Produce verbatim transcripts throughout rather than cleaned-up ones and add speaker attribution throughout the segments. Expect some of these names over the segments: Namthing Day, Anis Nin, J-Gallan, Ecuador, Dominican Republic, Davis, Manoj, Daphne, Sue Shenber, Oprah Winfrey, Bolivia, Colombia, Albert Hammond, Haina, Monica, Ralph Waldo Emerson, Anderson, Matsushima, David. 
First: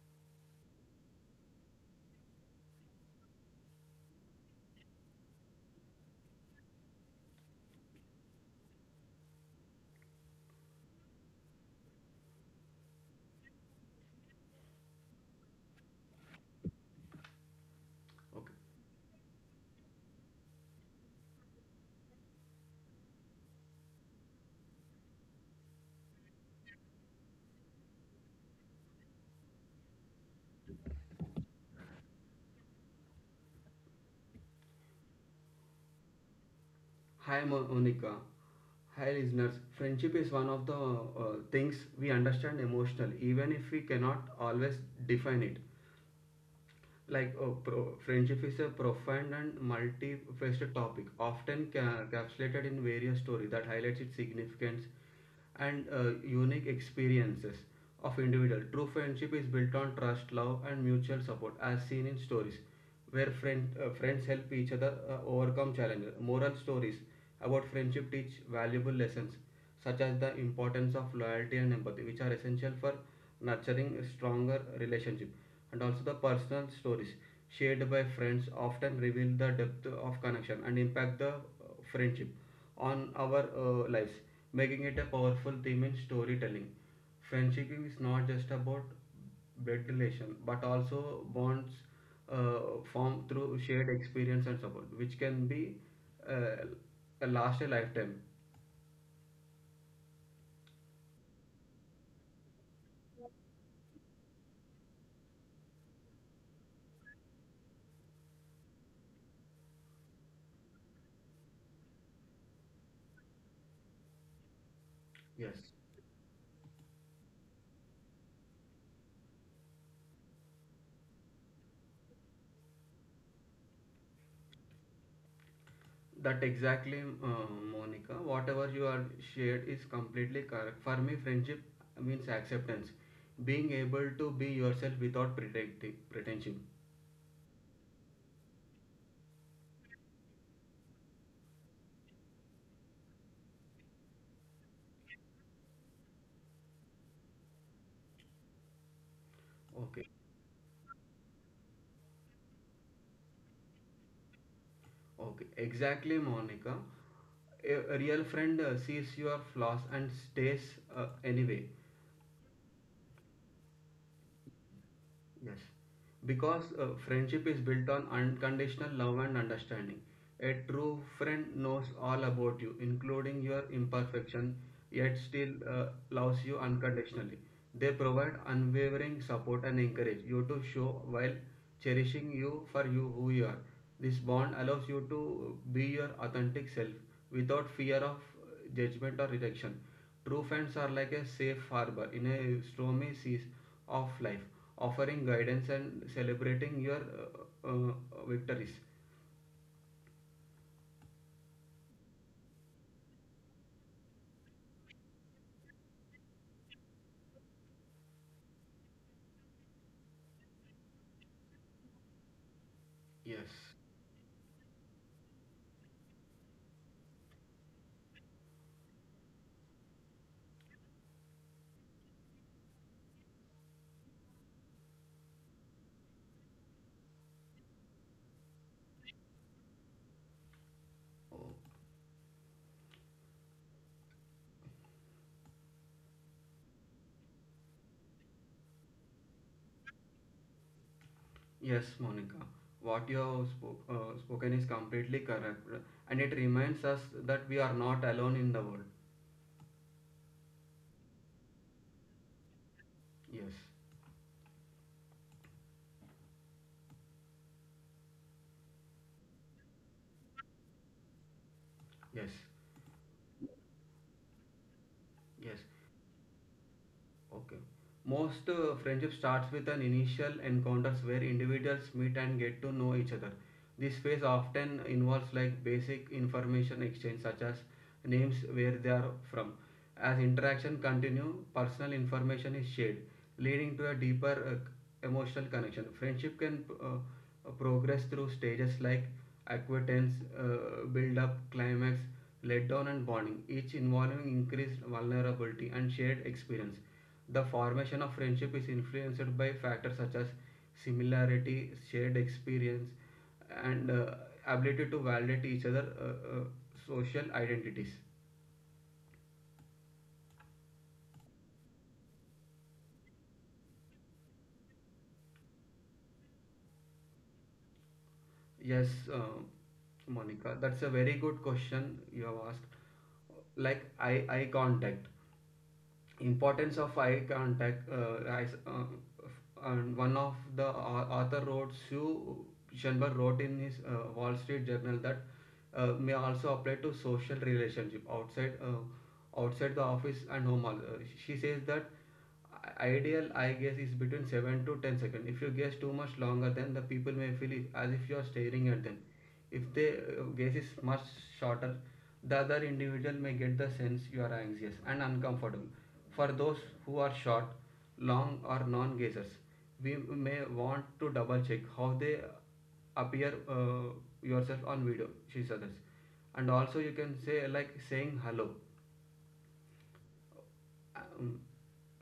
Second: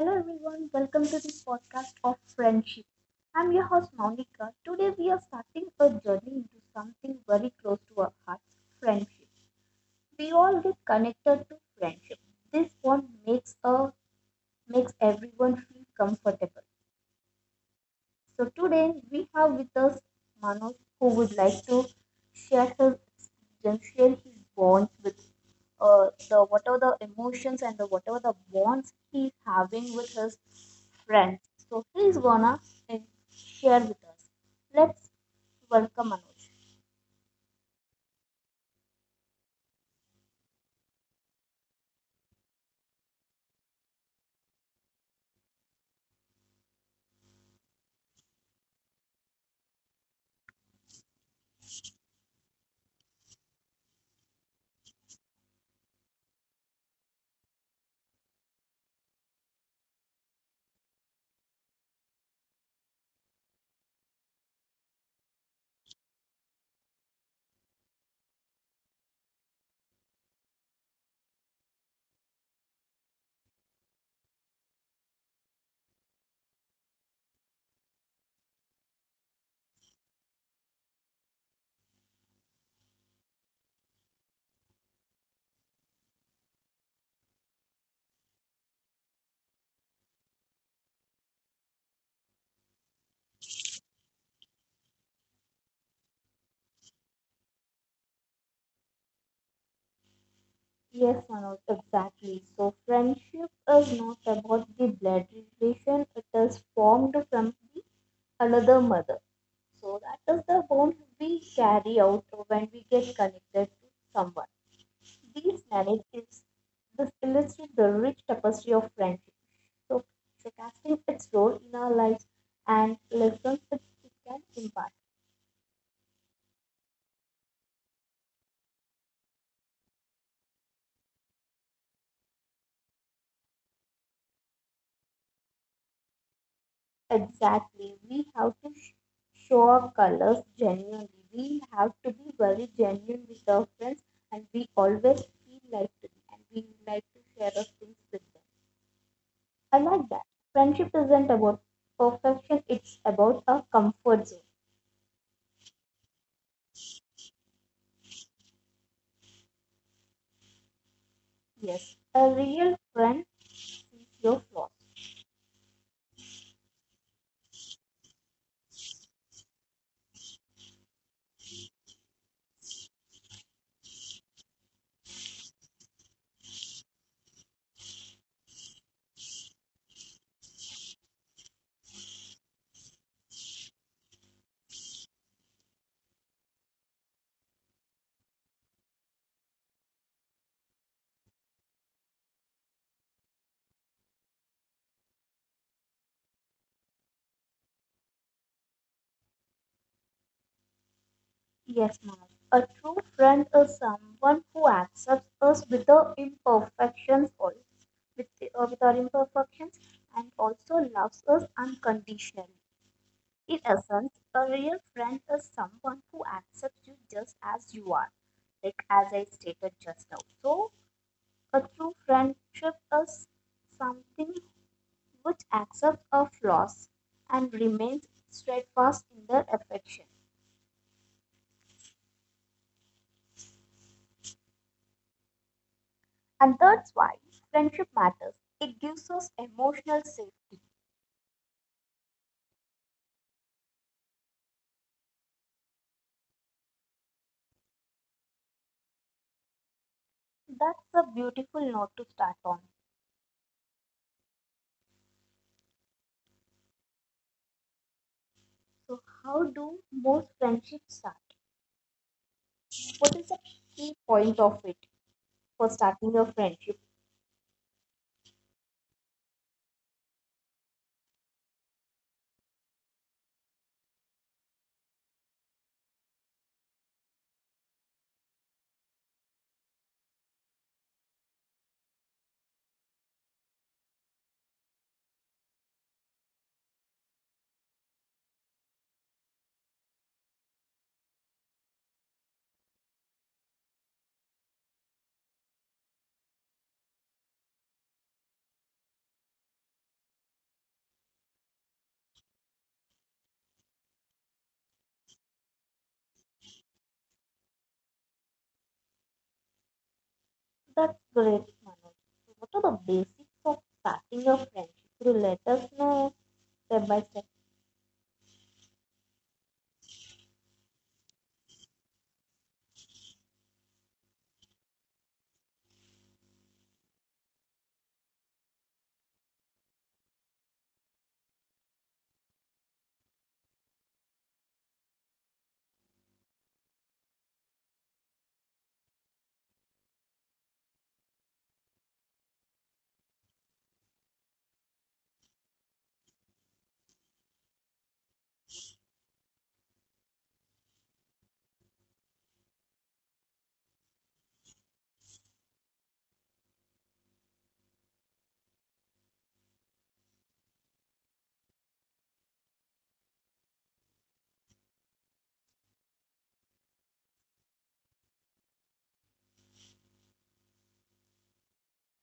Speaker 1: Hello everyone, welcome to this podcast of friendship. I'm your host Monica. Today we are starting a journey into something very close to our hearts, friendship. We all get connected to friendship. This one makes a makes everyone feel comfortable. So
Speaker 2: Okay.
Speaker 1: today we have with us Manoj, who would like to share his experience, share his bonds with uh, the whatever the emotions and the whatever the bonds he's having with his friends. So he's gonna uh, share with us. Let's welcome Manoj.
Speaker 2: Hi, Monica. Hi, listeners. Friendship is one of the uh, things we understand emotionally, even if we cannot always define it. Like, uh, pro- friendship is a profound and multifaceted topic, often ca- encapsulated in various stories that highlights its significance and uh, unique experiences of individual. True friendship is built on trust, love, and mutual support, as seen in stories, where friend, uh, friends help each other uh, overcome challenges. Moral stories about friendship teach valuable lessons such as the importance of loyalty and empathy, which are essential for nurturing a stronger relationship. And also the personal stories shared by friends often reveal the depth of connection and impact the uh, friendship on our uh, lives, making it a powerful theme in storytelling. Friendship is not just about blood relation but also bonds uh, formed through shared experience and support, which can be uh, last a lifetime.
Speaker 1: Yes, Manoj, exactly. So friendship is not about the blood relation, it is formed from the another mother. So that is the bond we carry out when we get connected to someone.
Speaker 2: Yes,
Speaker 1: These narratives this illustrate the rich tapestry of friendship. So, casting its role in our lives and lessons it it can impart.
Speaker 2: that exactly, uh, Monica. Whatever you are shared is completely correct. For me, friendship means acceptance, being able to be yourself without pretending, pretension.
Speaker 1: Exactly. We have to sh- show our colors genuinely. We have to be very genuine with our friends, and we always feel like to be, and we like to share our things with them. I
Speaker 2: Okay,
Speaker 1: like that. Friendship isn't about perfection, it's about a comfort zone.
Speaker 2: okay, exactly, Monica. A a real friend uh, sees your flaws and stays uh, anyway.
Speaker 1: Yes, a real friend, your flaws.
Speaker 2: Yes, because uh, friendship is built on unconditional love and understanding. A true friend knows all about you, including your imperfection, yet still uh, loves you unconditionally. They provide unwavering support and encourage you to show while cherishing you for you who you are. This bond allows you to be your authentic self without fear of uh, judgment or rejection. True friends are like a safe harbor in a stormy seas of life offering guidance and celebrating your uh, uh, victories.
Speaker 1: Yes, ma'am. A true friend is someone who accepts us with our imperfections, or with, uh, with our imperfections, and also loves us unconditionally. In
Speaker 2: Yes.
Speaker 1: essence, a real friend is someone who accepts you just as you are, like as I stated just now. So, a true friendship is something which accepts our flaws and remains steadfast in their affection.
Speaker 2: Oh.
Speaker 1: And that's why friendship matters. It gives us emotional safety.
Speaker 2: Yes, Monica. What you have spoke, uh, spoken is completely correct, and it reminds us that we are not alone in the world.
Speaker 1: That's a beautiful note to start on.
Speaker 2: Yes,
Speaker 1: So, how do most friendships start?
Speaker 2: yes,
Speaker 1: What is the key point of it
Speaker 2: yes.
Speaker 1: for starting a friendship?
Speaker 2: Okay. Most uh, friendship starts with an initial encounters where individuals meet and get to know each other. This phase often involves like basic information exchange such as names where they are from. As interaction continue, personal information is shared, leading to a deeper uh, emotional connection. Friendship can uh, progress through stages like acquaintance, uh, build-up, climax, letdown, and bonding, each involving increased vulnerability and shared experience. The formation of friendship is influenced by factors such as similarity, shared experience, and uh, ability to validate each other uh, uh, social identities.
Speaker 1: That's great, Manoj. So, what are the basics of starting a friendship? Could you let us know step by step?
Speaker 2: Yes, uh, Monica, that's a very good question you have asked. Like eye eye contact. Importance of eye contact uh, as, uh, and one of the uh, author wrote Sue Shenber wrote in his uh, Wall Street Journal that uh, may also apply to social relationship outside uh, outside the office and home. Also, she says that ideal I guess is between seven to ten seconds. If you guess too much longer, then the people may feel it as if you are staring at them. If the uh, guess is much shorter, the other individual may get the sense you are anxious and uncomfortable. For those who are short, long, or non guessers, we may want to double check how they appear uh, yourself on video, she suggests. And also, you can say, like saying hello, um,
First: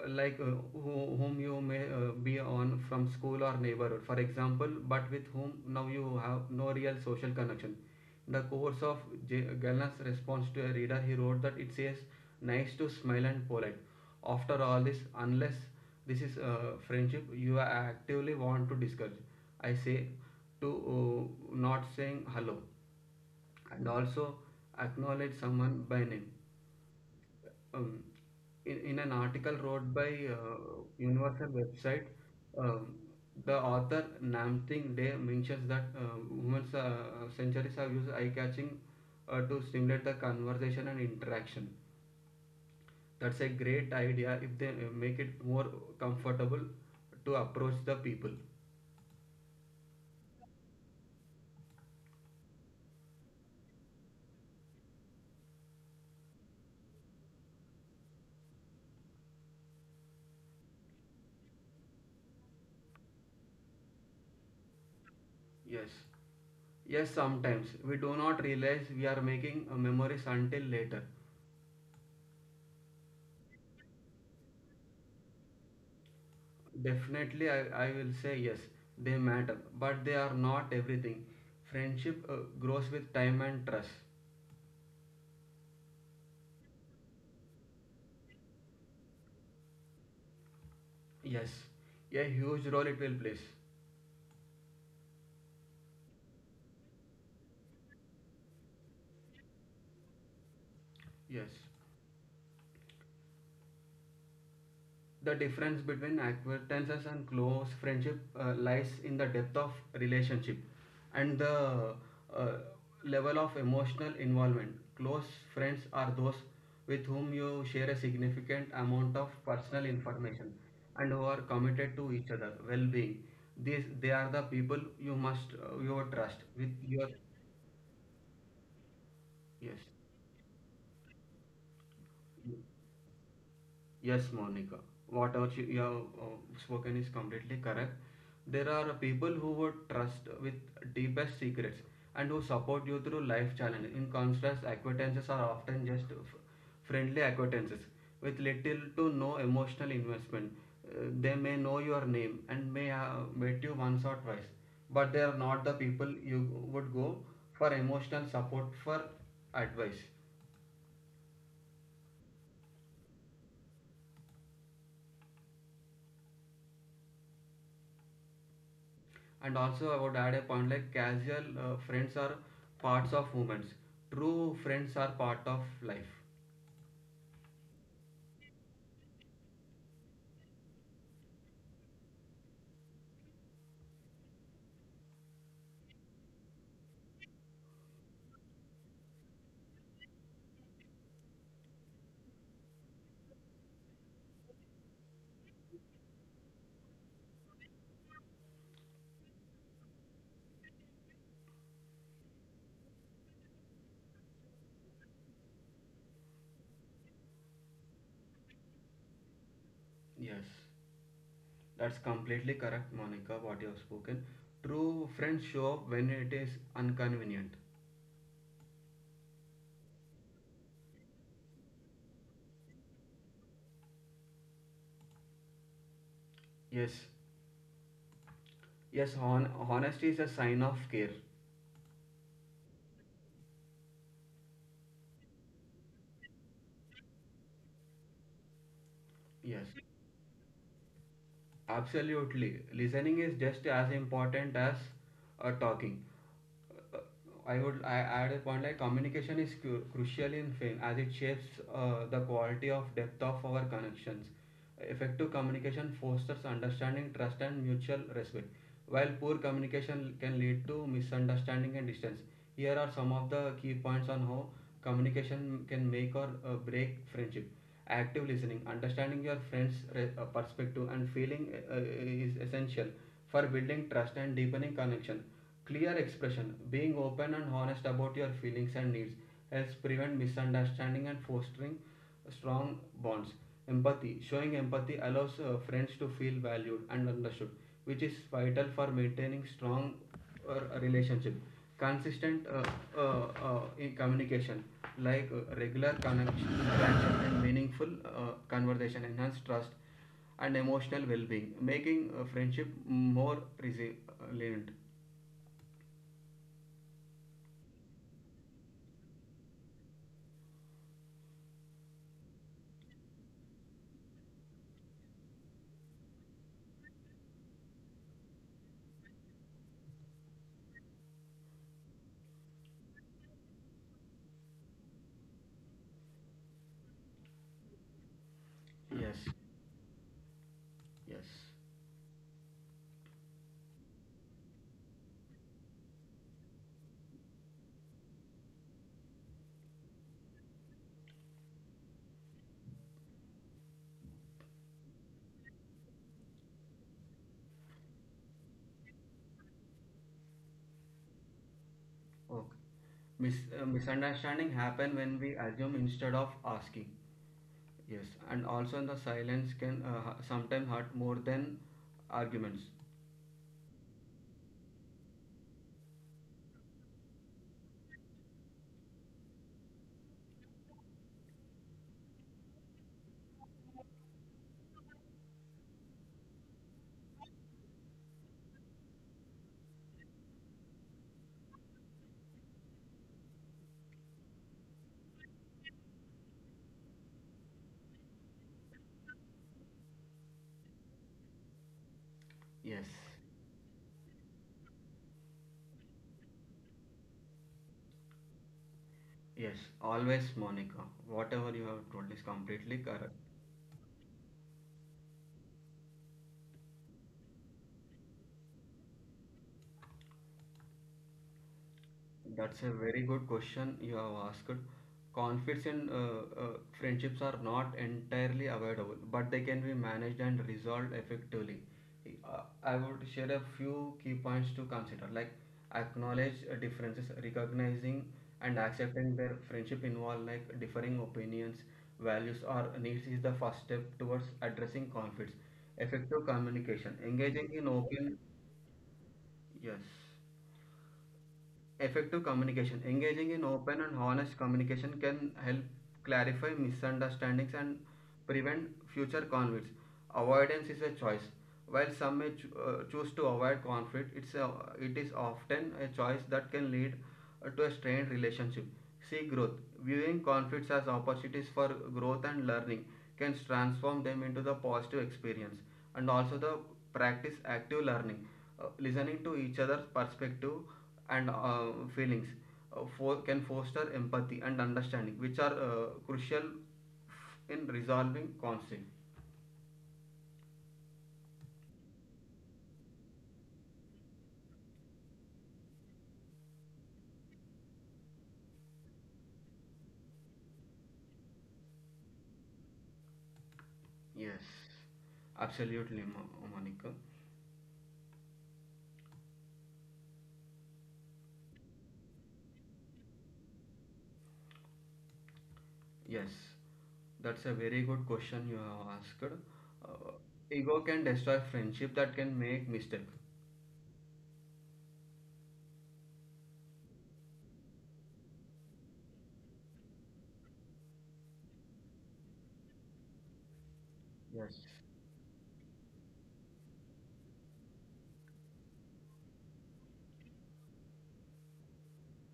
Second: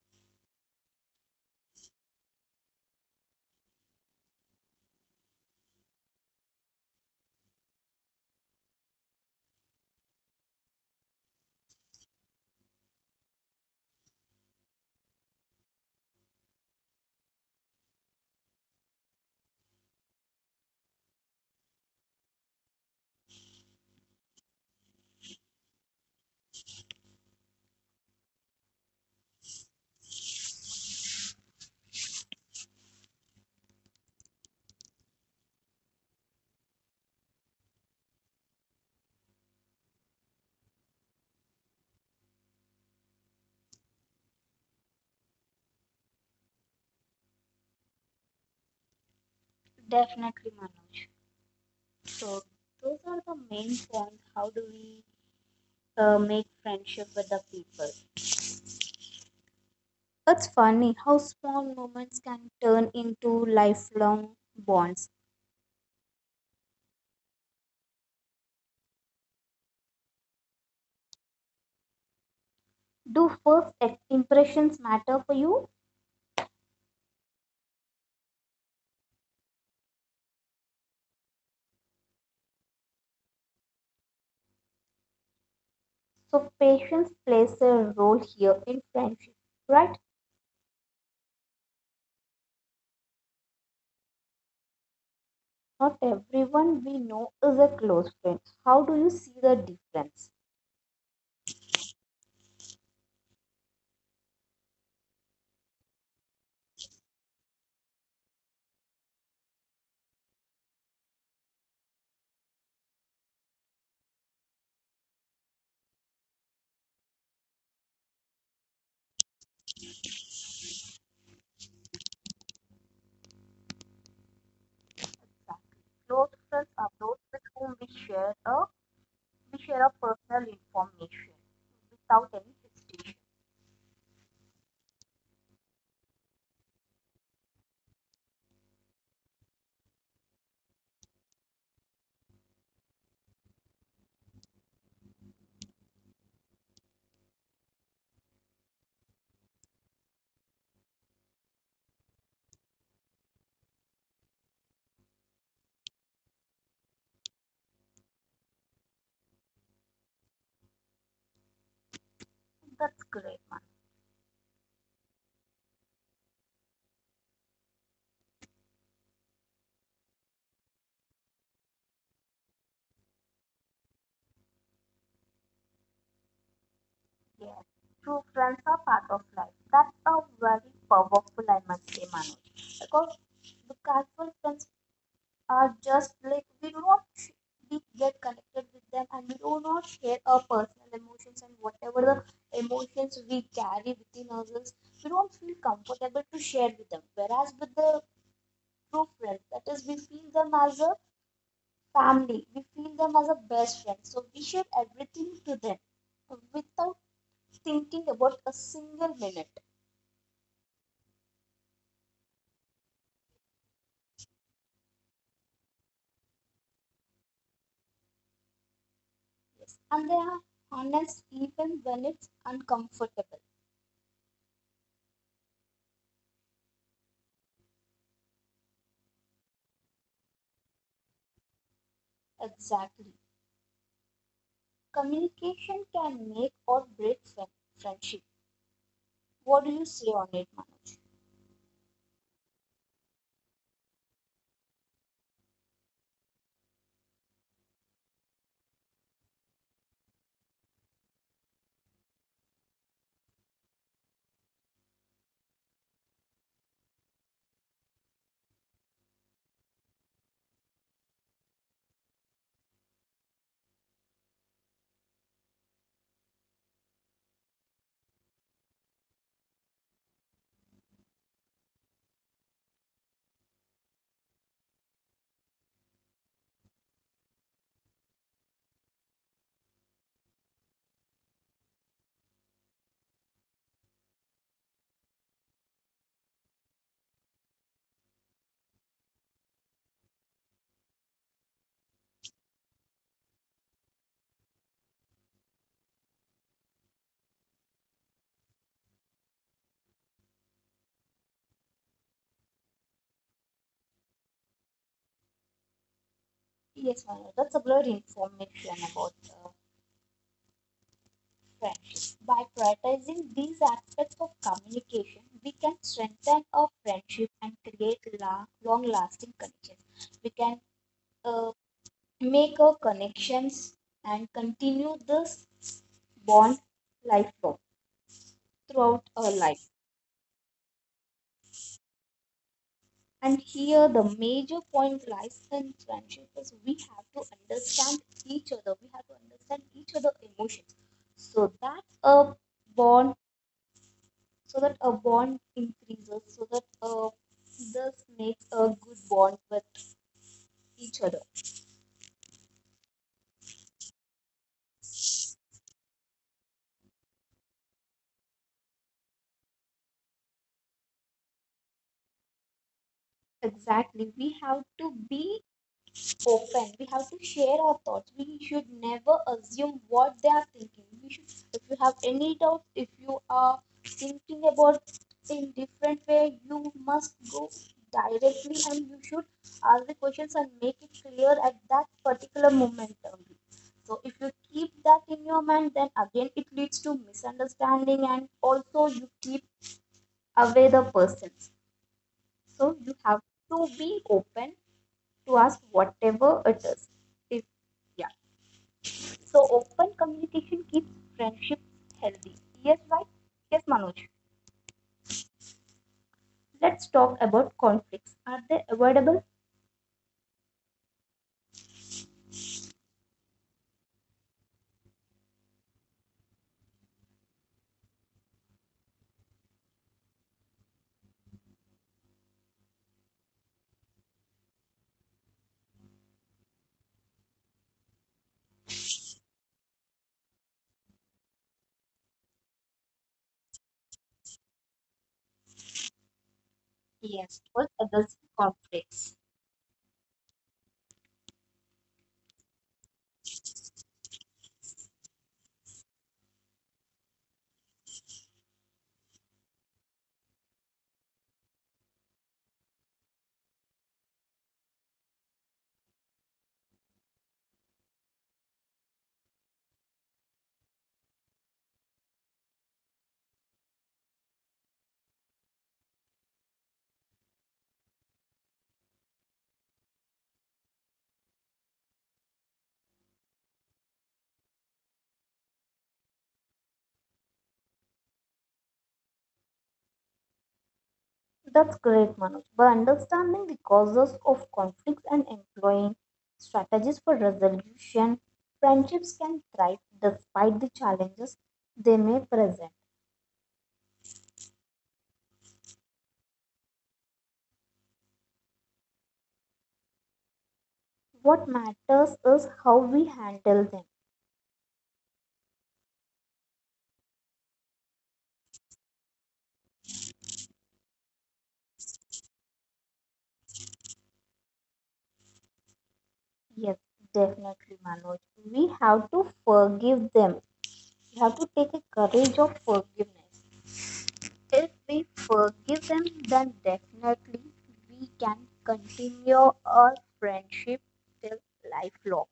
Speaker 2: like uh, who, whom you may uh, be on from school or neighborhood for example but with whom now you have no real social connection in the course of J- Gallan's response to a reader he wrote that it says nice to smile and polite after all this unless this is uh, friendship you actively want to discourage, I say, to uh, not saying hello and also acknowledge someone by name. um, in, in an article wrote by uh, Universal website, um, the author Namthing Day mentions that uh, women's uh, centuries have used eye-catching uh, to stimulate the conversation and interaction. That's a great idea if they uh, make it more comfortable to approach the people.
Speaker 1: Definitely, Manoj. So, those are the main points. How do we uh, make friendship with the people? It's funny how small moments can turn into lifelong bonds.
Speaker 2: Yes, yes. Sometimes we do not realize we are making uh, memories until later.
Speaker 1: Do first ex- impressions matter for you?
Speaker 2: Definitely, I, I will say yes, they matter, but they are not everything. Friendship uh, grows with time and trust.
Speaker 1: So, patience plays a role here in friendship, right?
Speaker 2: Yes, a huge role it will play.
Speaker 1: Not everyone we know is a close friend. How do you see the difference?
Speaker 2: Yes. The difference between acquaintances and close friendship uh, lies in the depth of relationship and the uh, level of emotional involvement. Close friends are those with whom you share a significant amount of personal information and who are committed to each other well-being. These they are the people you must uh, you trust
Speaker 1: Close
Speaker 2: with
Speaker 1: friends are
Speaker 2: your
Speaker 1: those with whom we share a we
Speaker 2: yes.
Speaker 1: share a personal information without any hesitation.
Speaker 2: Yes, Monica, whatever you you have uh, spoken is completely correct. There are people who would trust with deepest secrets and who support you through life challenges. In contrast, acquaintances are often just f- friendly acquaintances with little to no emotional investment. Uh, they may know your name and may have met you once or twice, but they are not the people you would go for emotional support for advice.
Speaker 1: That's great.
Speaker 2: And also, I would add a point like casual uh, friends are parts of moments. True friends are part of life.
Speaker 1: Yes, true friends are part of life. That's a very powerful, I must say, Manoj. Because the casual friends are just like we do not sh- we get connected with them and we do not share our personal emotions and whatever the emotions we carry within ourselves, we don't feel comfortable to share with them. Whereas with the true friends, that is, we feel them as a family, we feel them as a best friend. So we share everything to them without thinking about a single minute.
Speaker 2: Yes, that's completely correct, Monica, what you have spoken. True friends show up when it is inconvenient.
Speaker 1: Yes. And they are honest even when it's uncomfortable.
Speaker 2: Yes, yes, hon- honesty is a sign of care.
Speaker 1: Exactly. Communication can make or break friend- friendship. What
Speaker 2: Yes,
Speaker 1: do you say on it, Manoj?
Speaker 2: absolutely. Listening is just as important as uh, talking. I would I add a point like communication is cu- crucial in fame as it shapes uh, the quality of depth of our connections. Effective communication fosters understanding, trust, and mutual respect, while poor communication can lead to misunderstanding and distance. Here are some of the key points on how communication can make or uh, break friendship. Active listening, understanding your friend's re- uh, perspective, and feeling uh, is essential for building trust and deepening connection. Clear expression, being open and honest about your feelings and needs, helps prevent misunderstanding and fostering strong bonds. Empathy, showing empathy allows uh, friends to feel valued and understood, which is vital for maintaining strong uh, relationship. Consistent uh, uh, uh, in communication, like uh, regular connection and meaningful uh, conversation, enhance trust and emotional well-being, making uh, friendship more resilient.
Speaker 1: Yes, Manoj, that's a great information about uh, friendship. By prioritizing these aspects of communication, we can strengthen our friendship and create la- long-lasting connections. We can uh, make our connections and continue this bond lifelong throughout
Speaker 2: Yes.
Speaker 1: our life.
Speaker 2: Yes.
Speaker 1: And here the major point lies in friendship is we have to understand each other. We have to understand each other emotions. So that a bond so that a bond increases, so that uh, this makes a good bond with each other.
Speaker 2: Okay. Mis uh, Misunderstanding happen when we assume instead of asking. Yes. And also the silence can uh, sometimes hurt more than arguments.
Speaker 1: Exactly. We have to be open. We have to share our thoughts. We should never assume what they are thinking. We should, if you have any doubt, if you are thinking about in different way, you must go directly and you should ask the questions and make it clear at that particular moment only. So if you keep that in your mind, then again it leads to misunderstanding and also you keep away the person. So
Speaker 2: Yes.
Speaker 1: you have to be open to ask whatever it is. If yeah. So
Speaker 2: Yes.
Speaker 1: open
Speaker 2: Always,
Speaker 1: communication
Speaker 2: Monica.
Speaker 1: keeps
Speaker 2: Whatever
Speaker 1: friendships
Speaker 2: you have told is
Speaker 1: healthy.
Speaker 2: completely
Speaker 1: Yes, right?
Speaker 2: correct.
Speaker 1: Yes, Manoj. Let's talk about conflicts. Are they avoidable?
Speaker 2: That's a very good question you have asked. Conflicts in uh, uh, friendships are not entirely avoidable, but they can be managed and resolved effectively. Uh, I would share a few key points to consider, like acknowledge uh, differences, recognizing and accepting their friendship involve like differing opinions, values, or needs is the first step towards addressing conflicts. Effective communication,
Speaker 1: Yes,
Speaker 2: engaging in
Speaker 1: all
Speaker 2: open,
Speaker 1: adults have conflicts.
Speaker 2: yes. Effective communication. Engaging in open and honest communication can help clarify misunderstandings and prevent future conflicts. Avoidance is a choice. While some may cho- uh, choose to avoid conflict, it's a, it is often a choice that can lead uh, to a strained relationship. See growth. Viewing conflicts as opportunities for growth and learning can transform them into the positive experience. And also the practice active learning, uh, listening to each other's perspective and uh, feelings uh, for, can foster empathy and understanding, which are uh, crucial in resolving conflict.
Speaker 1: That's great, Manoj. By understanding the causes of conflicts and employing strategies for resolution, friendships can thrive despite the challenges they may present.
Speaker 2: Yes, absolutely, Mo- Monica.
Speaker 1: What matters is how we handle them.
Speaker 2: Yes, that's a very good question you have asked. Uh, Ego can destroy friendship that can make mistake.
Speaker 1: Yes, definitely, Manoj. We have to forgive them. We have to take a courage of forgiveness.
Speaker 2: Yes,
Speaker 1: If we forgive them, then definitely we can continue our friendship till lifelong.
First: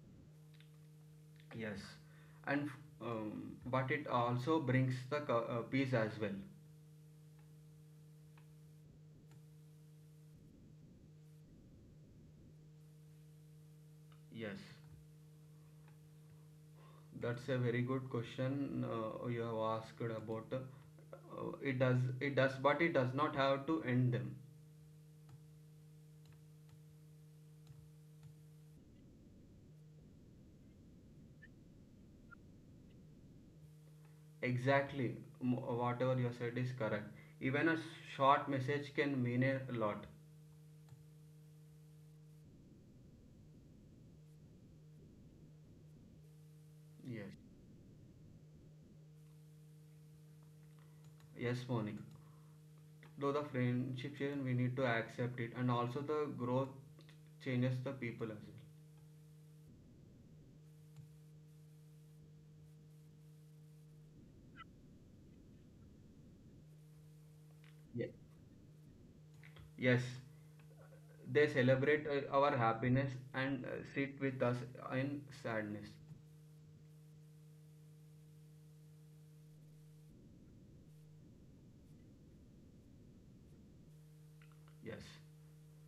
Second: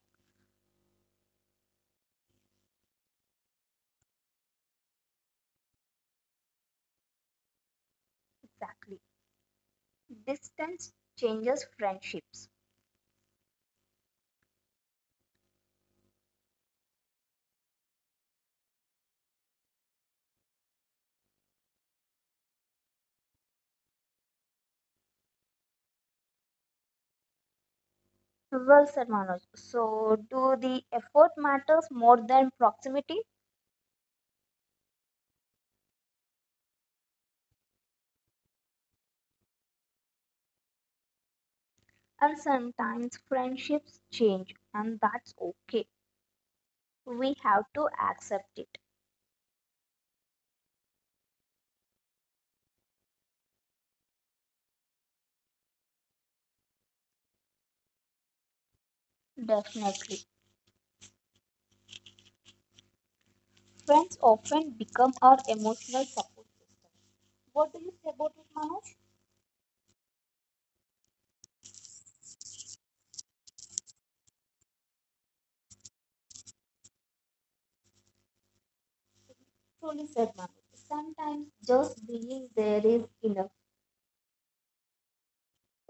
Speaker 2: yes, and um, but it also brings the co- uh, peace as well.
Speaker 1: Exactly. Distance changes friendships.
Speaker 2: Yes. That's a very good question uh, you have asked about. Uh, it does, it does, but it does not have to end them.
Speaker 1: Well said, Manoj. So, do the effort matters more than proximity?
Speaker 2: Exactly, M- whatever you said is correct. Even a short message can mean a lot.
Speaker 1: And sometimes friendships change, and that's okay. We
Speaker 2: Yes,
Speaker 1: have to accept it.
Speaker 2: yes, Monica. Though the friendship change, we need to accept it, and also the growth changes the people as well.
Speaker 1: Definitely. Friends often become our emotional support system. What do you say
Speaker 2: Yes,
Speaker 1: about it, Manoj?
Speaker 2: yes. They celebrate uh, our happiness and uh, sit with us in sadness.
Speaker 1: Truly said, Manoj. Sometimes just being there is enough.
Speaker 2: Yes,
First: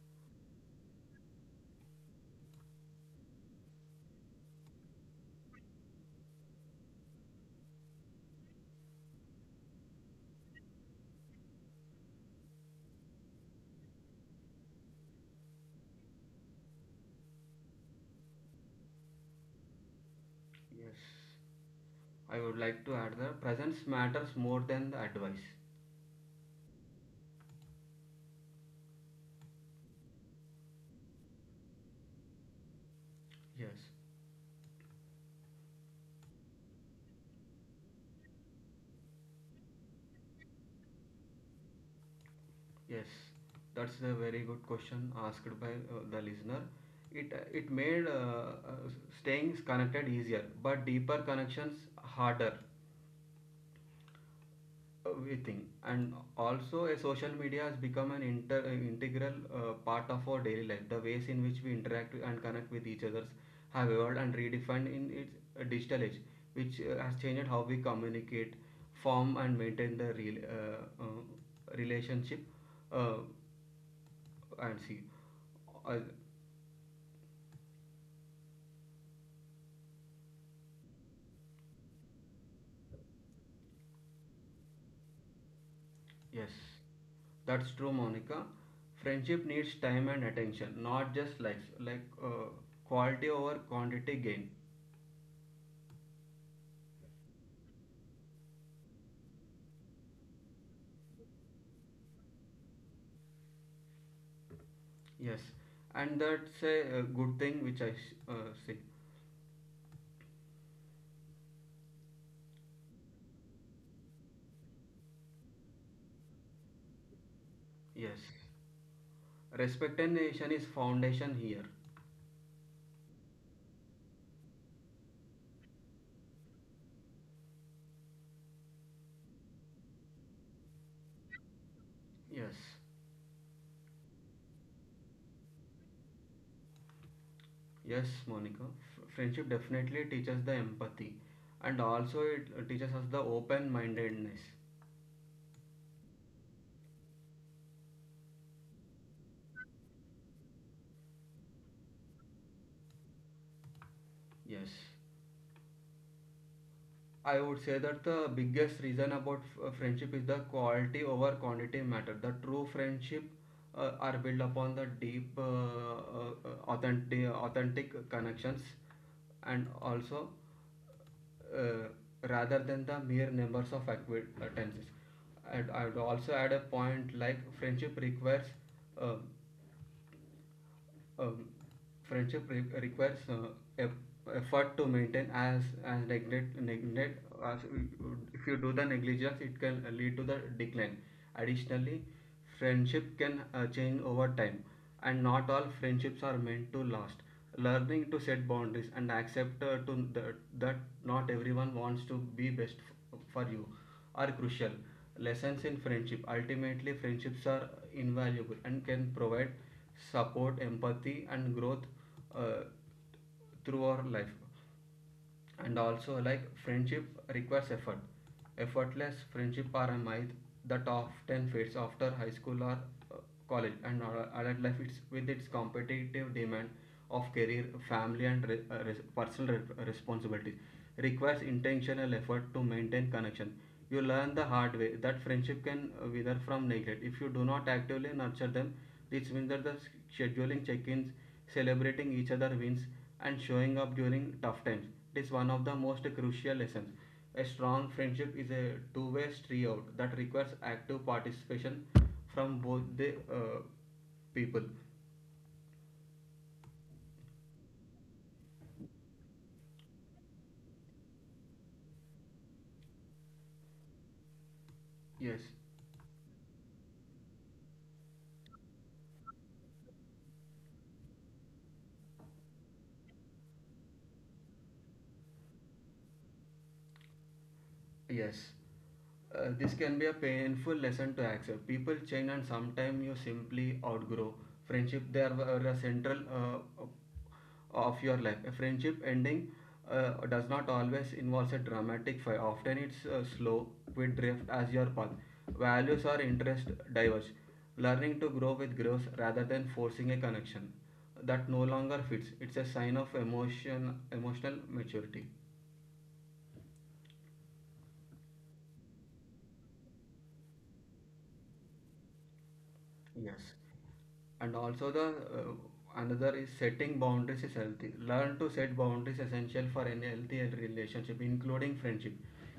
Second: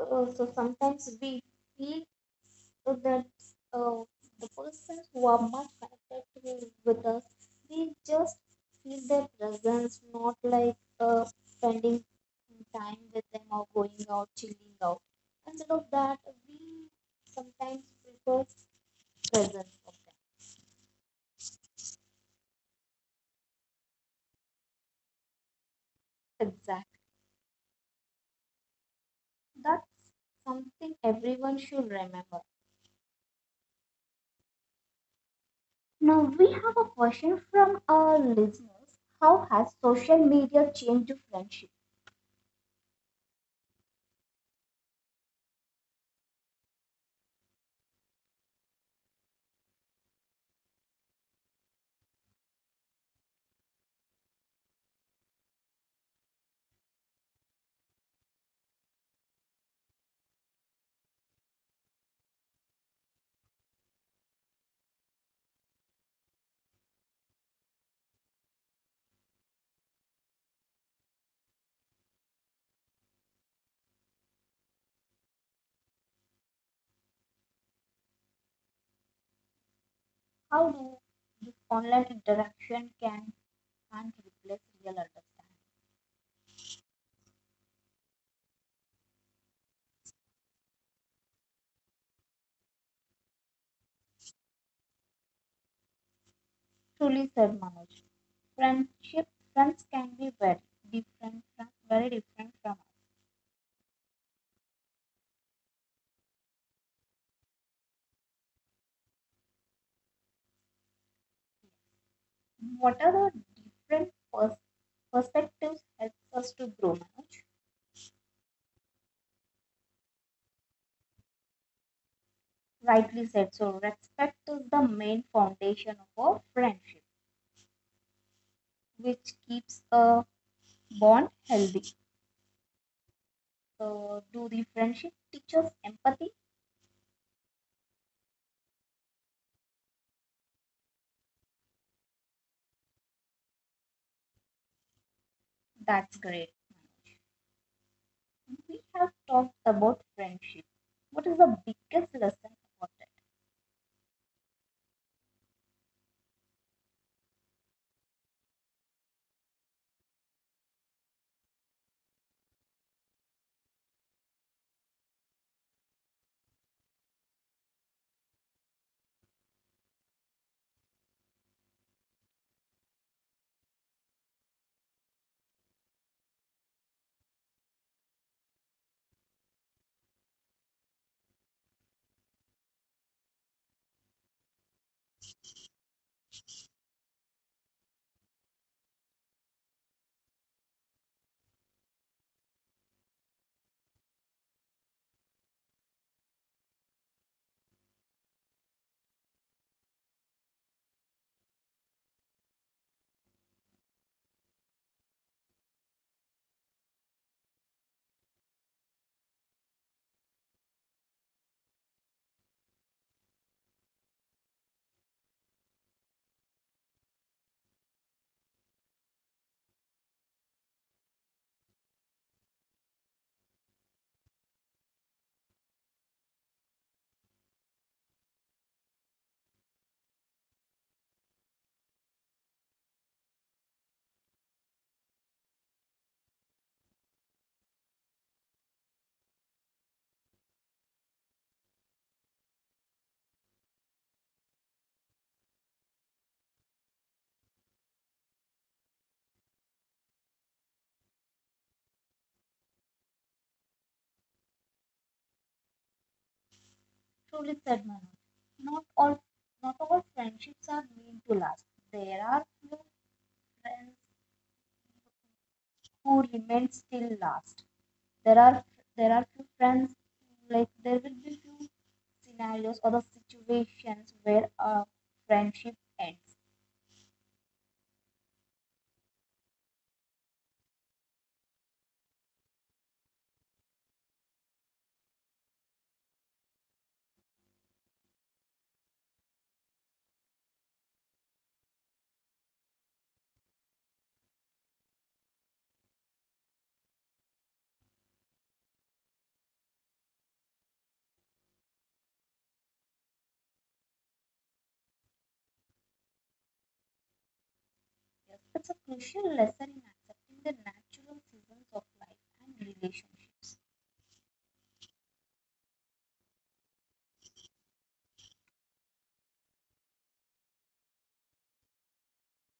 Speaker 1: Uh, so sometimes we feel that uh, the persons who are much connected to, with us, we just feel their presence, not like uh, spending time with them or going out, chilling out. Instead of that, we sometimes prefer presence of them.
Speaker 2: yes. I would like to add the presence matters more than the advice.
Speaker 1: Exactly. That's something everyone should remember.
Speaker 2: Yes,
Speaker 1: Now we have a question from our listeners. How has social media changed friendship?
Speaker 2: yes, that's a very good question asked by uh, the listener. It it made uh, uh, staying connected easier, but deeper connections harder. We think, and also a social media has become an inter, uh, integral uh, part of our daily life. The ways in which we interact and connect with each others have evolved and redefined in its uh, digital age, which uh, has changed how we communicate, form and maintain the real uh, uh, relationship uh, and see uh,
Speaker 1: How do this online interaction can can't replace real understanding?
Speaker 2: yes, that's true, Monica. Friendship needs time and attention, not just likes, like uh, quality over quantity gain.
Speaker 1: Truly said, Manoj. Friendship friends can be very different from very different from us.
Speaker 2: Yes, and that's a, uh, good thing which I s- uh, see.
Speaker 1: What are the different pers- perspectives helps us to grow, Manoj?
Speaker 2: Yes, respect and nation is foundation here.
Speaker 1: Rightly said. So respect is the main foundation of a friendship, which keeps a bond healthy.
Speaker 2: Yes,
Speaker 1: Uh, do the friendship teach us empathy?
Speaker 2: yes, Monica. F- friendship definitely teaches the empathy, and also it uh, teaches us the open-mindedness.
Speaker 1: That's great. We have talked about friendship. What is the biggest lesson about it?
Speaker 2: Yes. I would say that the biggest reason about f- uh, friendship is the quality over quantity matter. The true friendship uh, are built upon the deep, uh, uh, authentic, authentic connections, and also uh, rather than the mere numbers of acquaintances. And I would also add a point like friendship requires uh, um, friendship re- requires uh, eff- effort to maintain as as neglect neglect as if you do the negligence it can lead to the decline. Additionally, friendship can uh, change over time, and not all friendships are meant to last. Learning to set boundaries and accept uh, to that, that not everyone wants to be best for you are crucial. Lessons in friendship. Ultimately, friendships are invaluable and can provide support, empathy, and growth uh, through our life. And also, like friendship requires effort. Effortless friendship are a myth that often fades after high school or uh, college, and adult life, it's with its competitive demand of career, family, and re- uh, res- personal re- responsibilities, requires intentional effort to maintain connection. You learn the hard way that friendship can uh, wither from neglect if you do not actively nurture them. This means that the scheduling check-ins, celebrating each other wins, and showing up during tough times, it is one of the most crucial lessons. A strong friendship is a two-way street out that requires active participation from both the uh, people.
Speaker 1: Truly said, Manoj. Not all Not all friendships are meant to last. There are few friends
Speaker 2: Yes.
Speaker 1: who remain still last. There are there are few friends, like there will be few scenarios or the situations where a friendship ends
Speaker 2: Yes, uh, this can be a painful lesson to accept. People change, and sometimes you simply outgrow friendship. They are are a central uh, of your life. A friendship ending uh, does not always involve a dramatic fight. Often, it's a slow, quick drift as your path. Values or interests diverge. Learning to grow with growth rather than forcing a connection that no longer fits. It's a sign of emotion, emotional maturity.
Speaker 1: behavior. It's a crucial lesson in accepting the natural seasons of life and
Speaker 2: Yes.
Speaker 1: relationships.
Speaker 2: And also the uh, another is, setting boundaries is healthy. Learn to set boundaries essential for any healthy relationship including friendship.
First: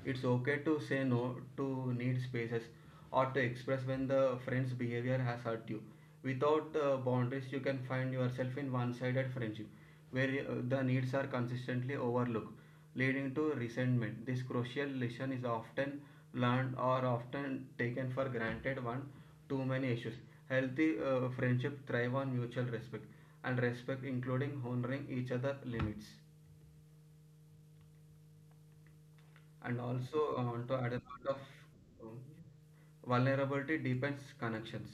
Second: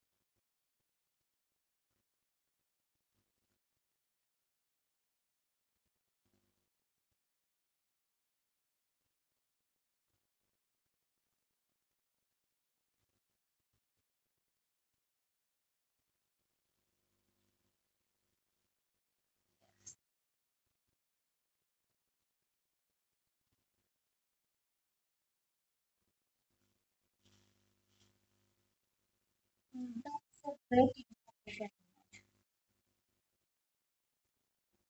Speaker 2: It's okay to say no, to need spaces, or to express when the friend's behavior has hurt you. Without uh, boundaries you can find yourself in one-sided friendship where uh, the needs are consistently overlooked, leading to resentment. This crucial lesson is often learned or often taken for granted one too many issues. Healthy uh, friendship thrive on mutual respect and respect, including honoring each other limits. And
Speaker 1: Mm.
Speaker 2: also I
Speaker 1: That's a
Speaker 2: want to add
Speaker 1: great
Speaker 2: a lot of
Speaker 1: information,
Speaker 2: um, vulnerability deepens connections.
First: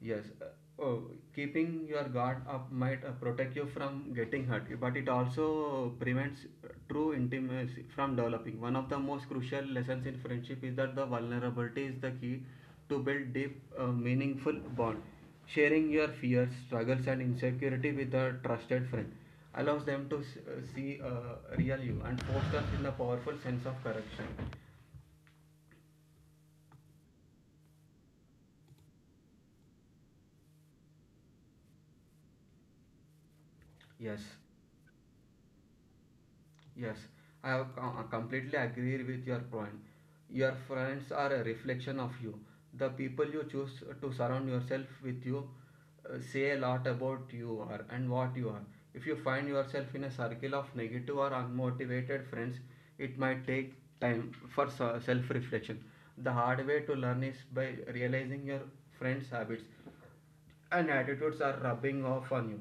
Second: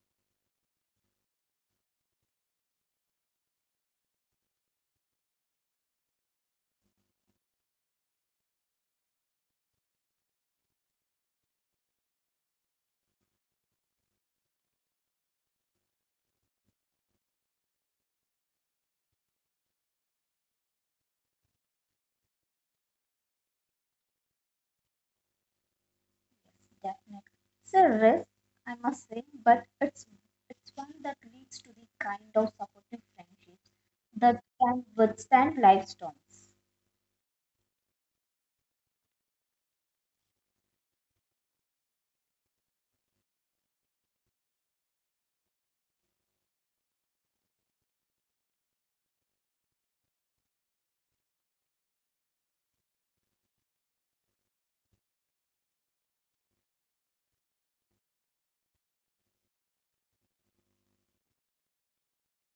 Speaker 2: Yes. uh, Oh, keeping your guard up might uh, protect you from getting hurt, but it also prevents true intimacy from developing. One of the most crucial lessons in friendship is that the vulnerability is the key to build deep, uh, meaningful bond. Sharing your fears, struggles, and insecurity with a trusted friend allows them to s- uh, see uh, real you and fosters in a powerful sense of correction.
Speaker 1: Daphne. It's a risk, I must say, but it's it's one that leads to the kind of supportive friendships
Speaker 2: Yes.
Speaker 1: that can withstand life storms.
Speaker 2: Yes, I have co- uh, completely agree with your point. Your friends are a reflection of you. The people you choose to surround yourself with you uh, say a lot about you are and what you are. If you find yourself in a circle of negative or unmotivated friends, it might take time for self reflection. The hard way to learn is by realizing your friends' habits and attitudes are rubbing off on you.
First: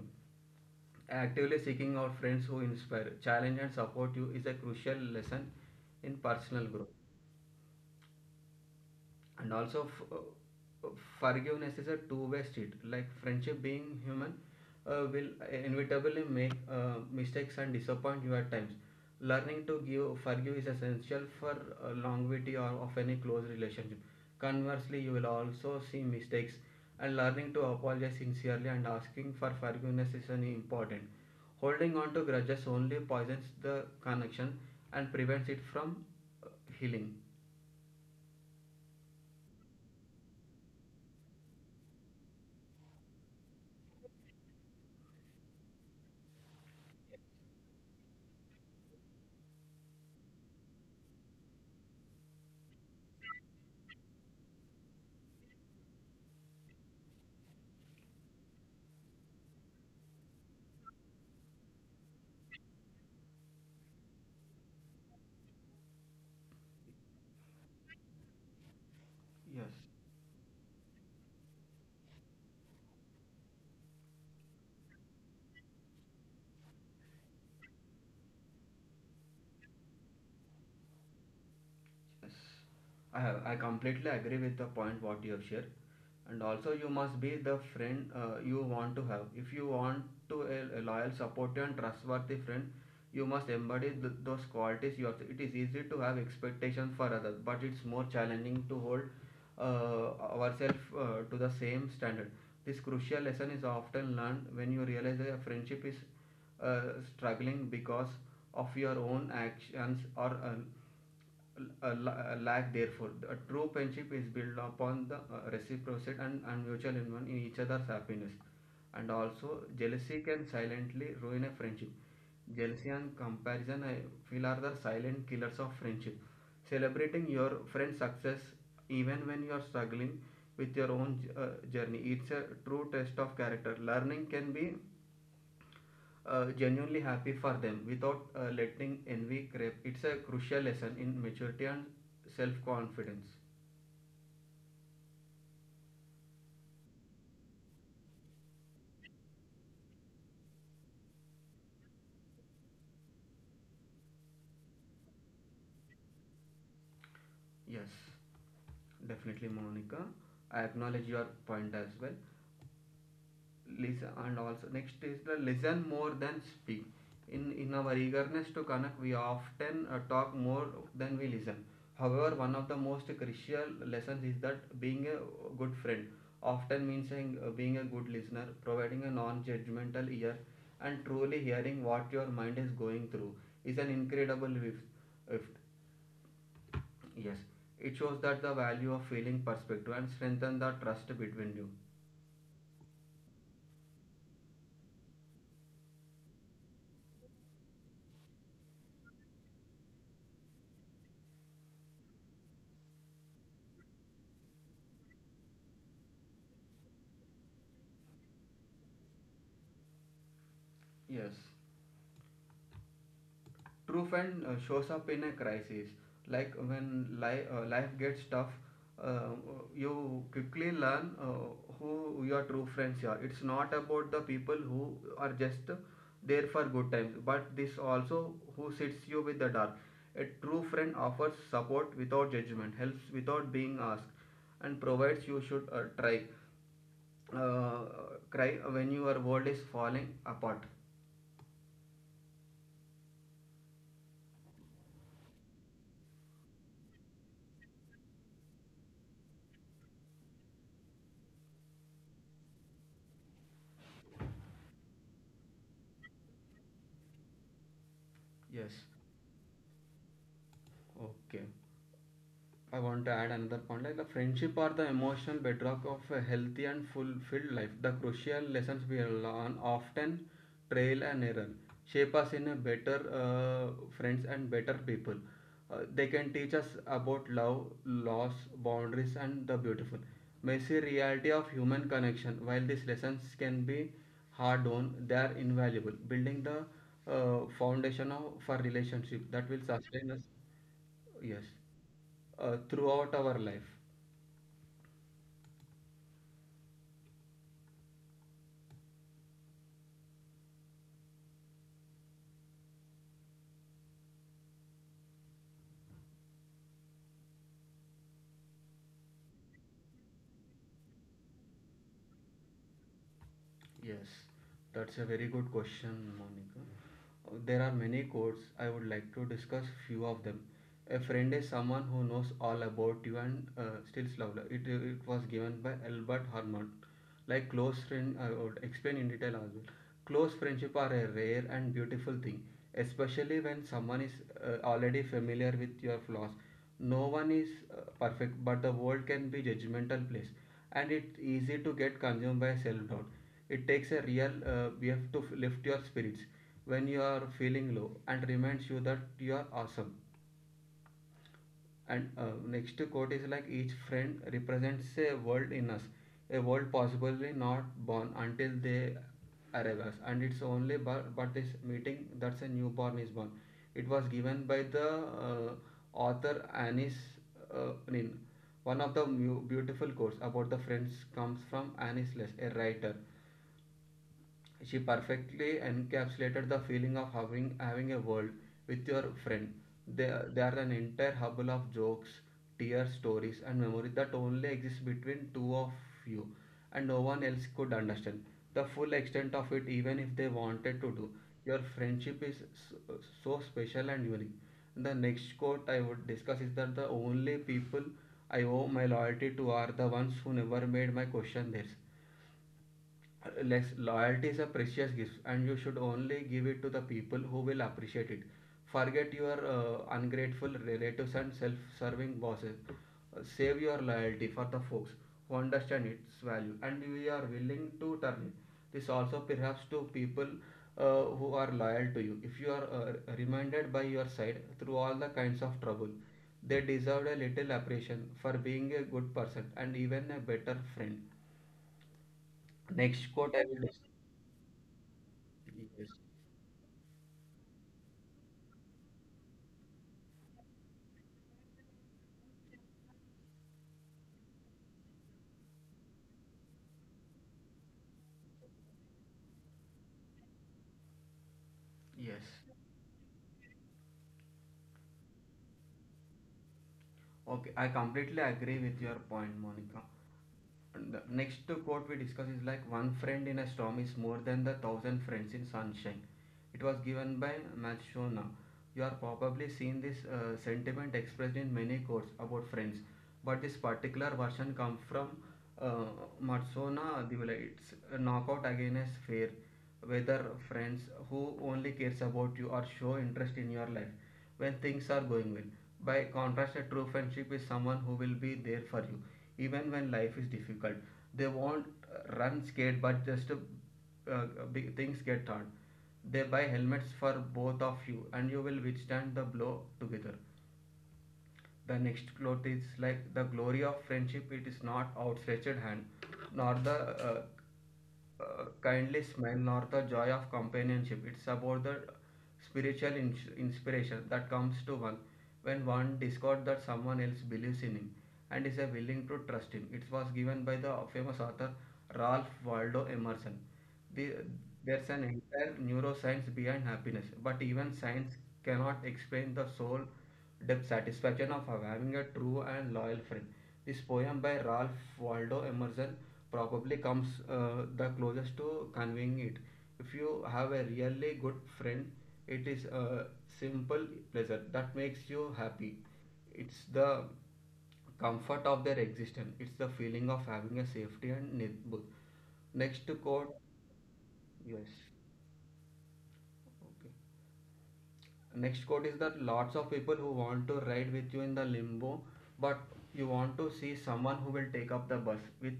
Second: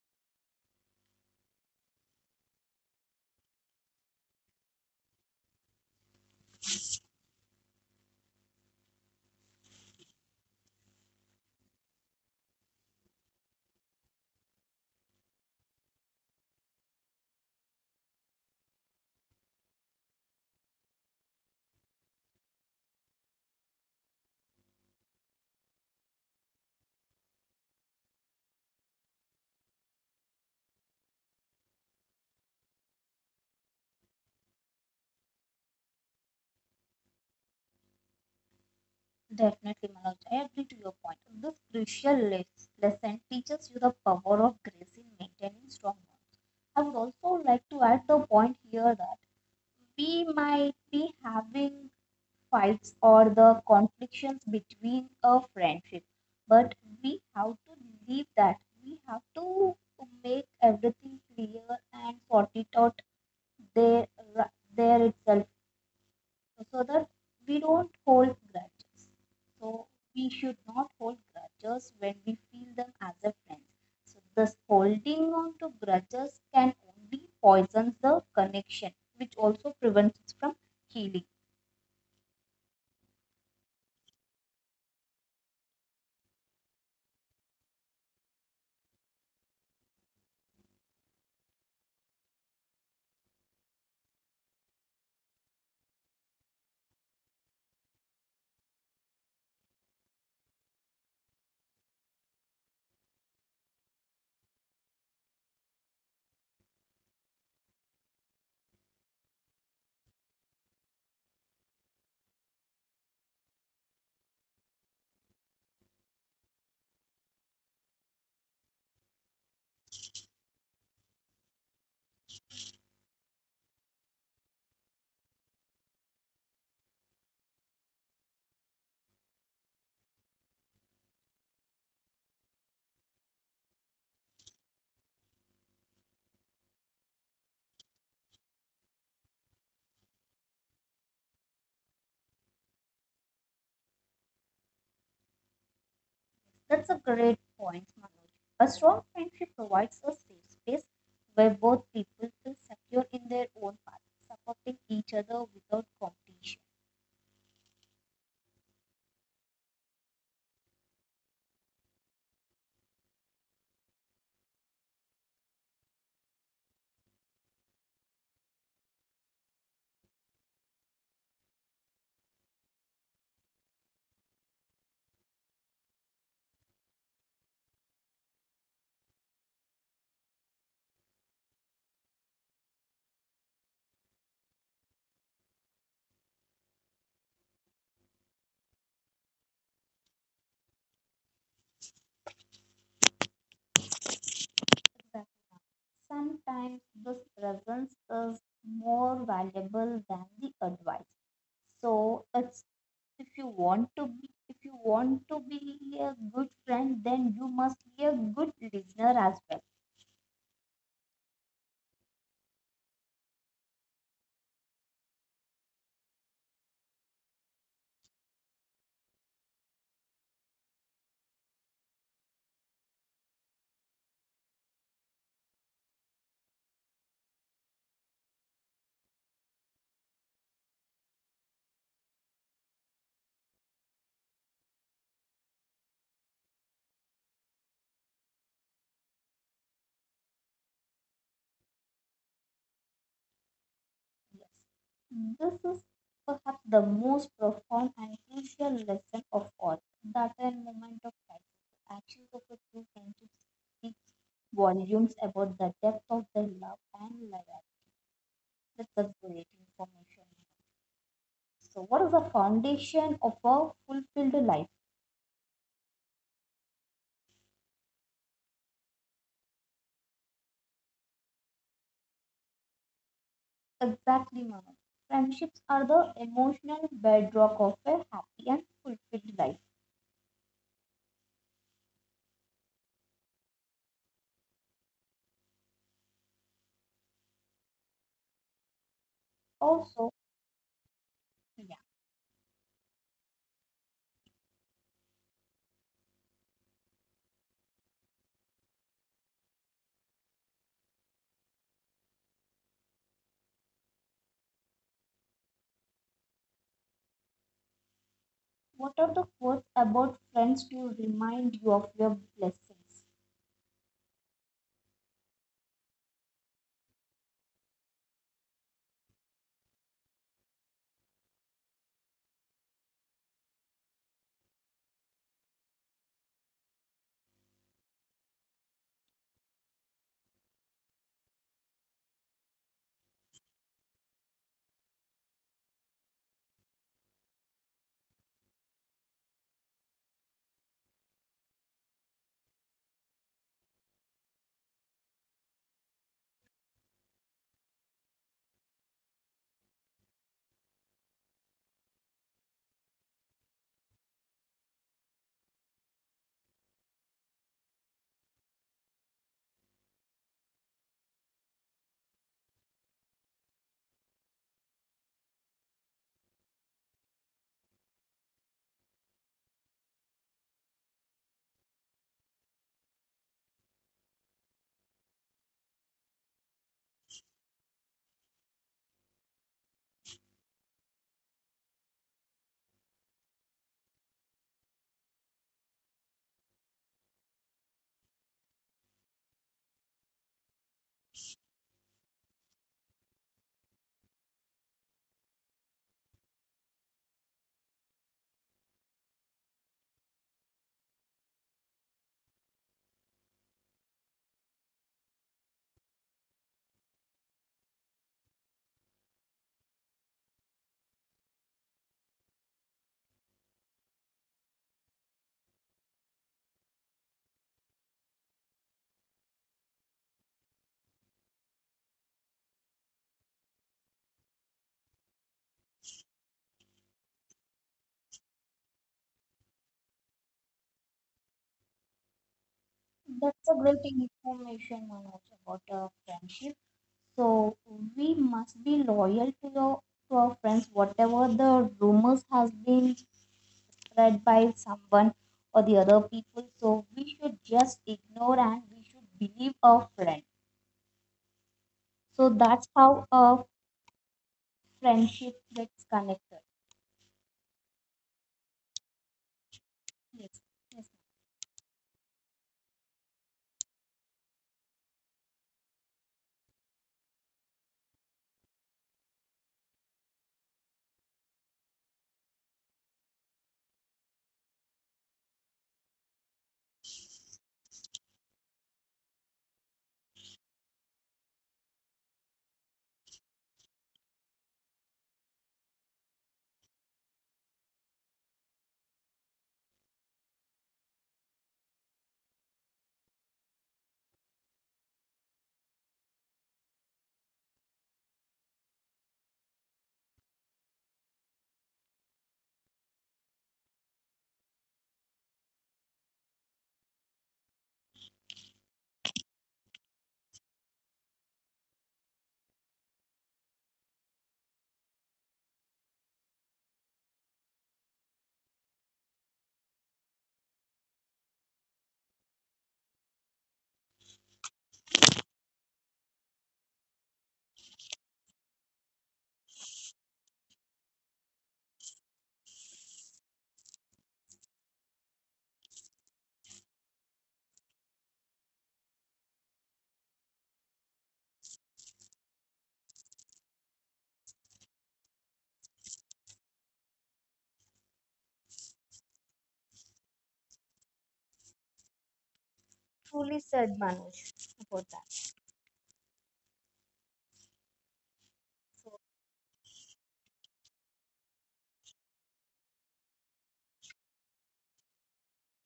Speaker 2: Actively seeking out friends who inspire, challenge, and support you is a crucial lesson in personal growth. And also f- uh, forgiveness is a two-way street. Like friendship being human uh, will inevitably make uh, mistakes and disappoint you at times. Learning to give forgive is essential for uh, longevity or of any close relationship. Conversely, you will also see mistakes, and learning to apologize sincerely and asking for forgiveness is an important. Holding on to grudges only poisons the connection and prevents it from uh, healing.
Speaker 1: Definitely, Manoj. I agree to your point. This crucial les- lesson teaches you the power of grace in maintaining strong bonds. I would also like to add the point here that we might be having fights or the conflictions between a friendship, but we have to leave that. We have to make everything clear and sort it out there, ri- there itself so that we don't hold grudges.
Speaker 2: Yes.
Speaker 1: So we should not hold grudges when we feel them as a friend. So this holding on to grudges can only poison the connection, which also prevents us from healing.
Speaker 2: Yes, I, have. I completely agree with the point what you have shared. And also you must be the friend uh, you want to have. If you want to a, a loyal, supportive and trustworthy friend, you must embody th- those qualities yourself. It is easy to have expectations for others, but it's more challenging to hold uh, ourselves uh, to the same standard. This crucial lesson is often learned when you realize that a friendship is uh, struggling because of your own actions or uh, a lack therefore. A true friendship is built upon the uh, reciprocity and, and mutual investment in each other's happiness. And also jealousy can silently ruin a friendship. Jealousy and comparison I feel are the silent killers of friendship. Celebrating your friend's success even when you are struggling with your own uh, journey, it's a true test of character. Learning can be uh, genuinely happy for them without uh, letting envy creep. It's a crucial lesson in maturity and self confidence.
Speaker 1: That's a great point, Manoj. A strong friendship provides a safe space where both people feel secure in their own path, supporting each other without competition.
Speaker 2: Yes, definitely, Monica. I acknowledge your point as well. Listen, and also next is the listen more than speak. In in our eagerness to connect we often uh, talk more than we listen. However, one of the most crucial lessons is that being a good friend often means saying, uh, being a good listener, providing a non-judgmental ear and truly hearing what your mind is going through is an incredible gift. Yes, it shows that the value of feeling perspective and strengthen the trust between you.
Speaker 1: Sometimes this presence is more valuable than the advice. So it's if you want to be if you want to be a good friend, then you must be a good listener as well.
Speaker 2: Yes. True friend uh, shows up in a crisis, like when li- uh, life gets tough. Uh, you quickly learn uh, who your true friends are. It's not about the people who are just there for good times, but this also who sits you with the dark. A true friend offers support without judgment, helps without being asked, and provides you should uh, try. Uh, cry when your world is falling apart.
Speaker 1: Yes. This is perhaps the most profound and crucial lesson of all. That a moment of crisis, the actions of a true friendship speak volumes about the depth of their love and loyalty.
Speaker 2: Yes.
Speaker 1: That's a great information.
Speaker 2: Okay.
Speaker 1: So, what is the
Speaker 2: I want to
Speaker 1: foundation
Speaker 2: add
Speaker 1: of
Speaker 2: another
Speaker 1: a
Speaker 2: point like the
Speaker 1: fulfilled
Speaker 2: friendship
Speaker 1: life?
Speaker 2: are the emotional bedrock of a healthy and fulfilled life. The crucial lessons we learn often trail and error shape us in a better uh, friends
Speaker 1: Exactly,
Speaker 2: and
Speaker 1: Manu.
Speaker 2: better people.
Speaker 1: Friendships are
Speaker 2: Uh, they
Speaker 1: the
Speaker 2: can teach us
Speaker 1: emotional
Speaker 2: about
Speaker 1: bedrock
Speaker 2: love,
Speaker 1: of a
Speaker 2: loss,
Speaker 1: happy and
Speaker 2: boundaries,
Speaker 1: fulfilled
Speaker 2: and
Speaker 1: life.
Speaker 2: the beautiful, messy reality of human connection. While these lessons can be hard on, they are invaluable, building the uh, foundation of, for relationship that will
Speaker 1: Also,
Speaker 2: sustain us. Yes.
Speaker 1: yeah.
Speaker 2: Uh, throughout our life.
Speaker 1: What are the quotes about friends to remind you of your blessings?
Speaker 2: Yes. That's a very good question, Monica. Uh, There are many quotes. I would like to discuss few of them. A friend is someone who knows all about you and uh, still love. It, it was given by Albert Hammond. Like close friend, I would explain in detail as well. Close friendship are a rare and beautiful thing, especially when someone is uh, already familiar with your flaws. No one is uh, perfect, but the world can be judgmental place, and it's easy to get consumed by self-doubt. It takes a real uh, B F to f- lift your spirits when you are feeling low and reminds you that you are awesome. And uh, next quote is like each friend represents a world in us, a world possibly not born until they arrive us. And it's only but, but this meeting that's a newborn is born. It was given by the uh, author Anis uh, Nin. One of the beautiful quotes about the friends comes from Anis Less, a writer. She perfectly encapsulated the feeling of having, having a world with your friend. They, they are an entire hubble of jokes, tears, stories, and memory that only exists between two of you, and no one else could understand the full extent of it, even if they wanted to do. Your friendship is so, so special and unique. The next quote I would discuss is that the only people I owe my loyalty to are the ones who never made my question theirs less. Loyalty is a precious gift and you should only give it to the people who will appreciate it. Forget your uh, ungrateful relatives and self-serving bosses. Uh, save your loyalty for the folks who understand its value and we are willing to turn it. This also perhaps to people uh, who are loyal to you. If you are uh, reminded by your side through all the kinds of trouble, they deserved a little appreciation for being a good person and even a better friend. Next quote
Speaker 1: That's
Speaker 2: I
Speaker 1: a
Speaker 2: will
Speaker 1: great
Speaker 2: discuss.
Speaker 1: information, Manoj, about a
Speaker 2: Yes,
Speaker 1: friendship. So we must be loyal to your to our friends, whatever the rumors has been read by someone or the other people. So we should just ignore and we should believe our friend. So
Speaker 2: yes.
Speaker 1: that's how a friendship gets connected.
Speaker 2: Okay, I completely agree with your point, Monica.
Speaker 1: Yes, yes,
Speaker 2: And
Speaker 1: ma'am.
Speaker 2: the next quote we discuss is like one friend in a storm is more than the thousand friends in sunshine. It was given by Matsushima. You are probably seen this uh, sentiment expressed in many quotes about friends, but this particular version comes from uh, Matsushima. It's a knockout against fear, whether friends who only cares about you or show interest in your life when things are going well. By contrast, a true friendship is someone who will be there for you even when life is difficult. They won't uh, run scared, but just uh, uh, big things get hard. They buy helmets for both of you, and you will withstand the blow together. The next quote is like the glory of friendship. It is not outstretched hand, nor the uh, uh, kindly smile, nor the joy of companionship. It's about the spiritual ins- inspiration that comes to one when one discovers that someone else believes in him and is uh, willing to trust him. It was given by the famous author Ralph Waldo Emerson. The, there's an entire neuroscience behind happiness, but even science cannot explain the soul depth satisfaction of having a true and loyal friend. This poem by Ralph Waldo Emerson probably comes uh, the closest to conveying it. If you have a really good friend, it is a simple pleasure that makes you happy. It's the comfort of their existence. It's the feeling of having a safety and neighborhood. Next quote.
Speaker 1: Truly said, Manoj,
Speaker 2: Yes.
Speaker 1: about that.
Speaker 2: Okay. Next quote is that lots of people who want to ride with you in the limbo, but you want to see someone who will take up the bus with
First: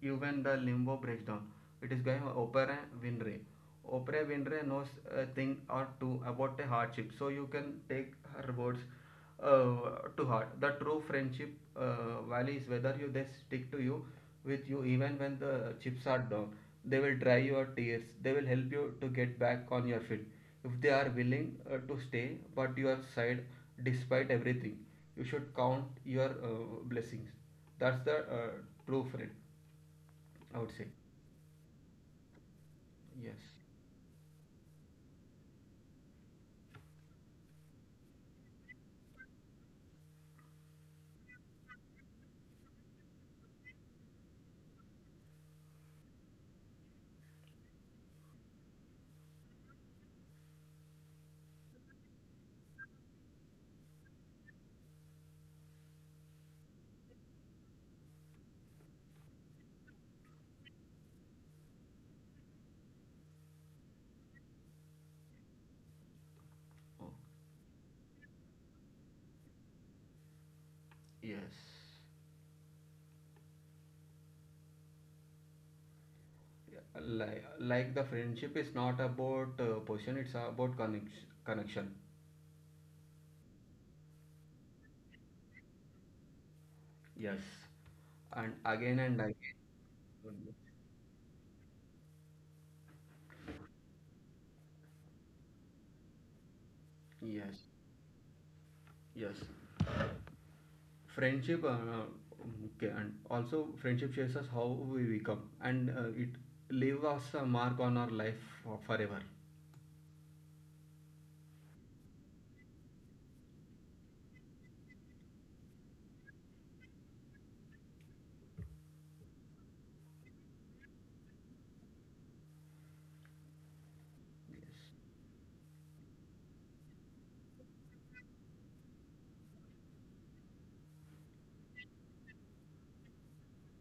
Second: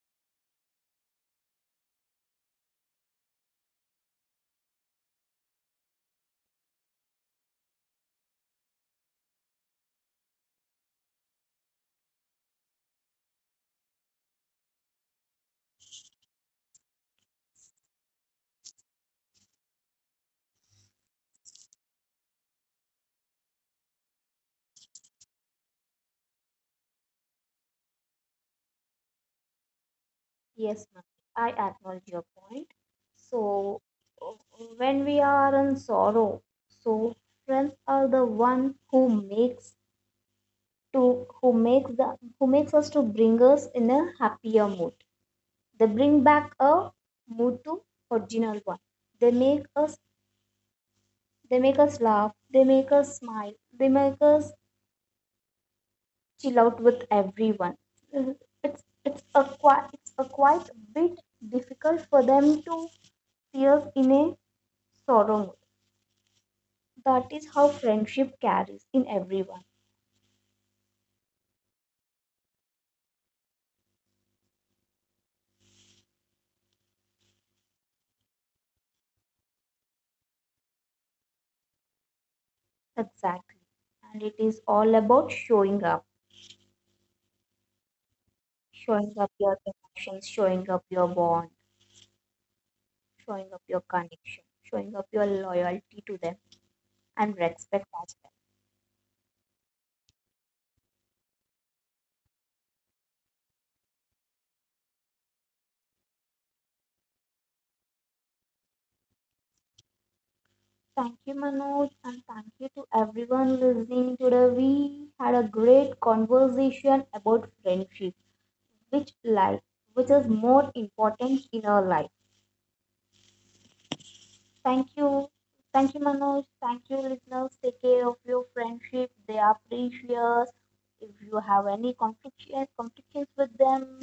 Speaker 2: you when the limbo breaks down. It is by Oprah Winfrey. Oprah Winfrey knows a thing or two about a hardship, so you can take her words uh, to heart. The true friendship uh, value is whether you they stick to you, with you even when the chips are down. They will dry your tears. They will help you to get back on your feet if they are willing uh, to stay, but your side despite everything. You should count your uh, blessings. That's the uh, true friend, I would
Speaker 1: Yes,
Speaker 2: say.
Speaker 1: ma'am. I acknowledge your point.
Speaker 2: Yes.
Speaker 1: So uh, when we are in sorrow, so friends are the one who makes to who makes the who makes us to bring us in a happier mood. They bring back a mood to original one. They make us they make us laugh, they make us smile, they make us chill out with everyone. Uh, It's it's a quite it's a quite bit difficult for them to see us in a sorrow mood.
Speaker 2: Oh,
Speaker 1: That is how friendship carries in everyone.
Speaker 2: yes. Like like the friendship is not about uh, position, it's about connection connection
Speaker 1: Exactly. And it is all about showing up.
Speaker 2: Yes, and
Speaker 1: Showing
Speaker 2: again
Speaker 1: up
Speaker 2: and again.
Speaker 1: your emotions, showing up your bond, showing up your connection, showing up your loyalty to them and respect
Speaker 2: Yes.
Speaker 1: as well.
Speaker 2: Yes, friendship uh, okay, and also friendship shows us how we become, and uh, it leaves us a mark on our life for forever.
Speaker 1: Thank you, Manoj, and thank you to everyone listening today. We had a great conversation about friendship, which life, which is more important in our life. Thank
Speaker 2: Yes.
Speaker 1: you. Thank you, Manoj. Thank you, listeners. Take care of your friendship. They are precious. If you have any conflictions, conflictions with them,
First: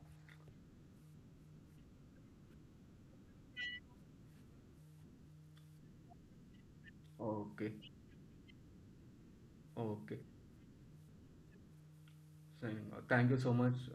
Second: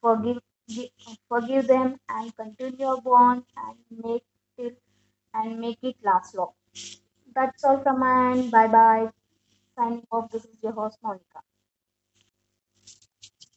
Speaker 1: forgive, gi- forgive them, and continue your bond and make it and make it last long. That's
Speaker 2: Okay.
Speaker 1: all from my end. Bye bye. Signing
Speaker 2: Okay,
Speaker 1: off. This is your host, Monica.
Speaker 2: so, thank you so much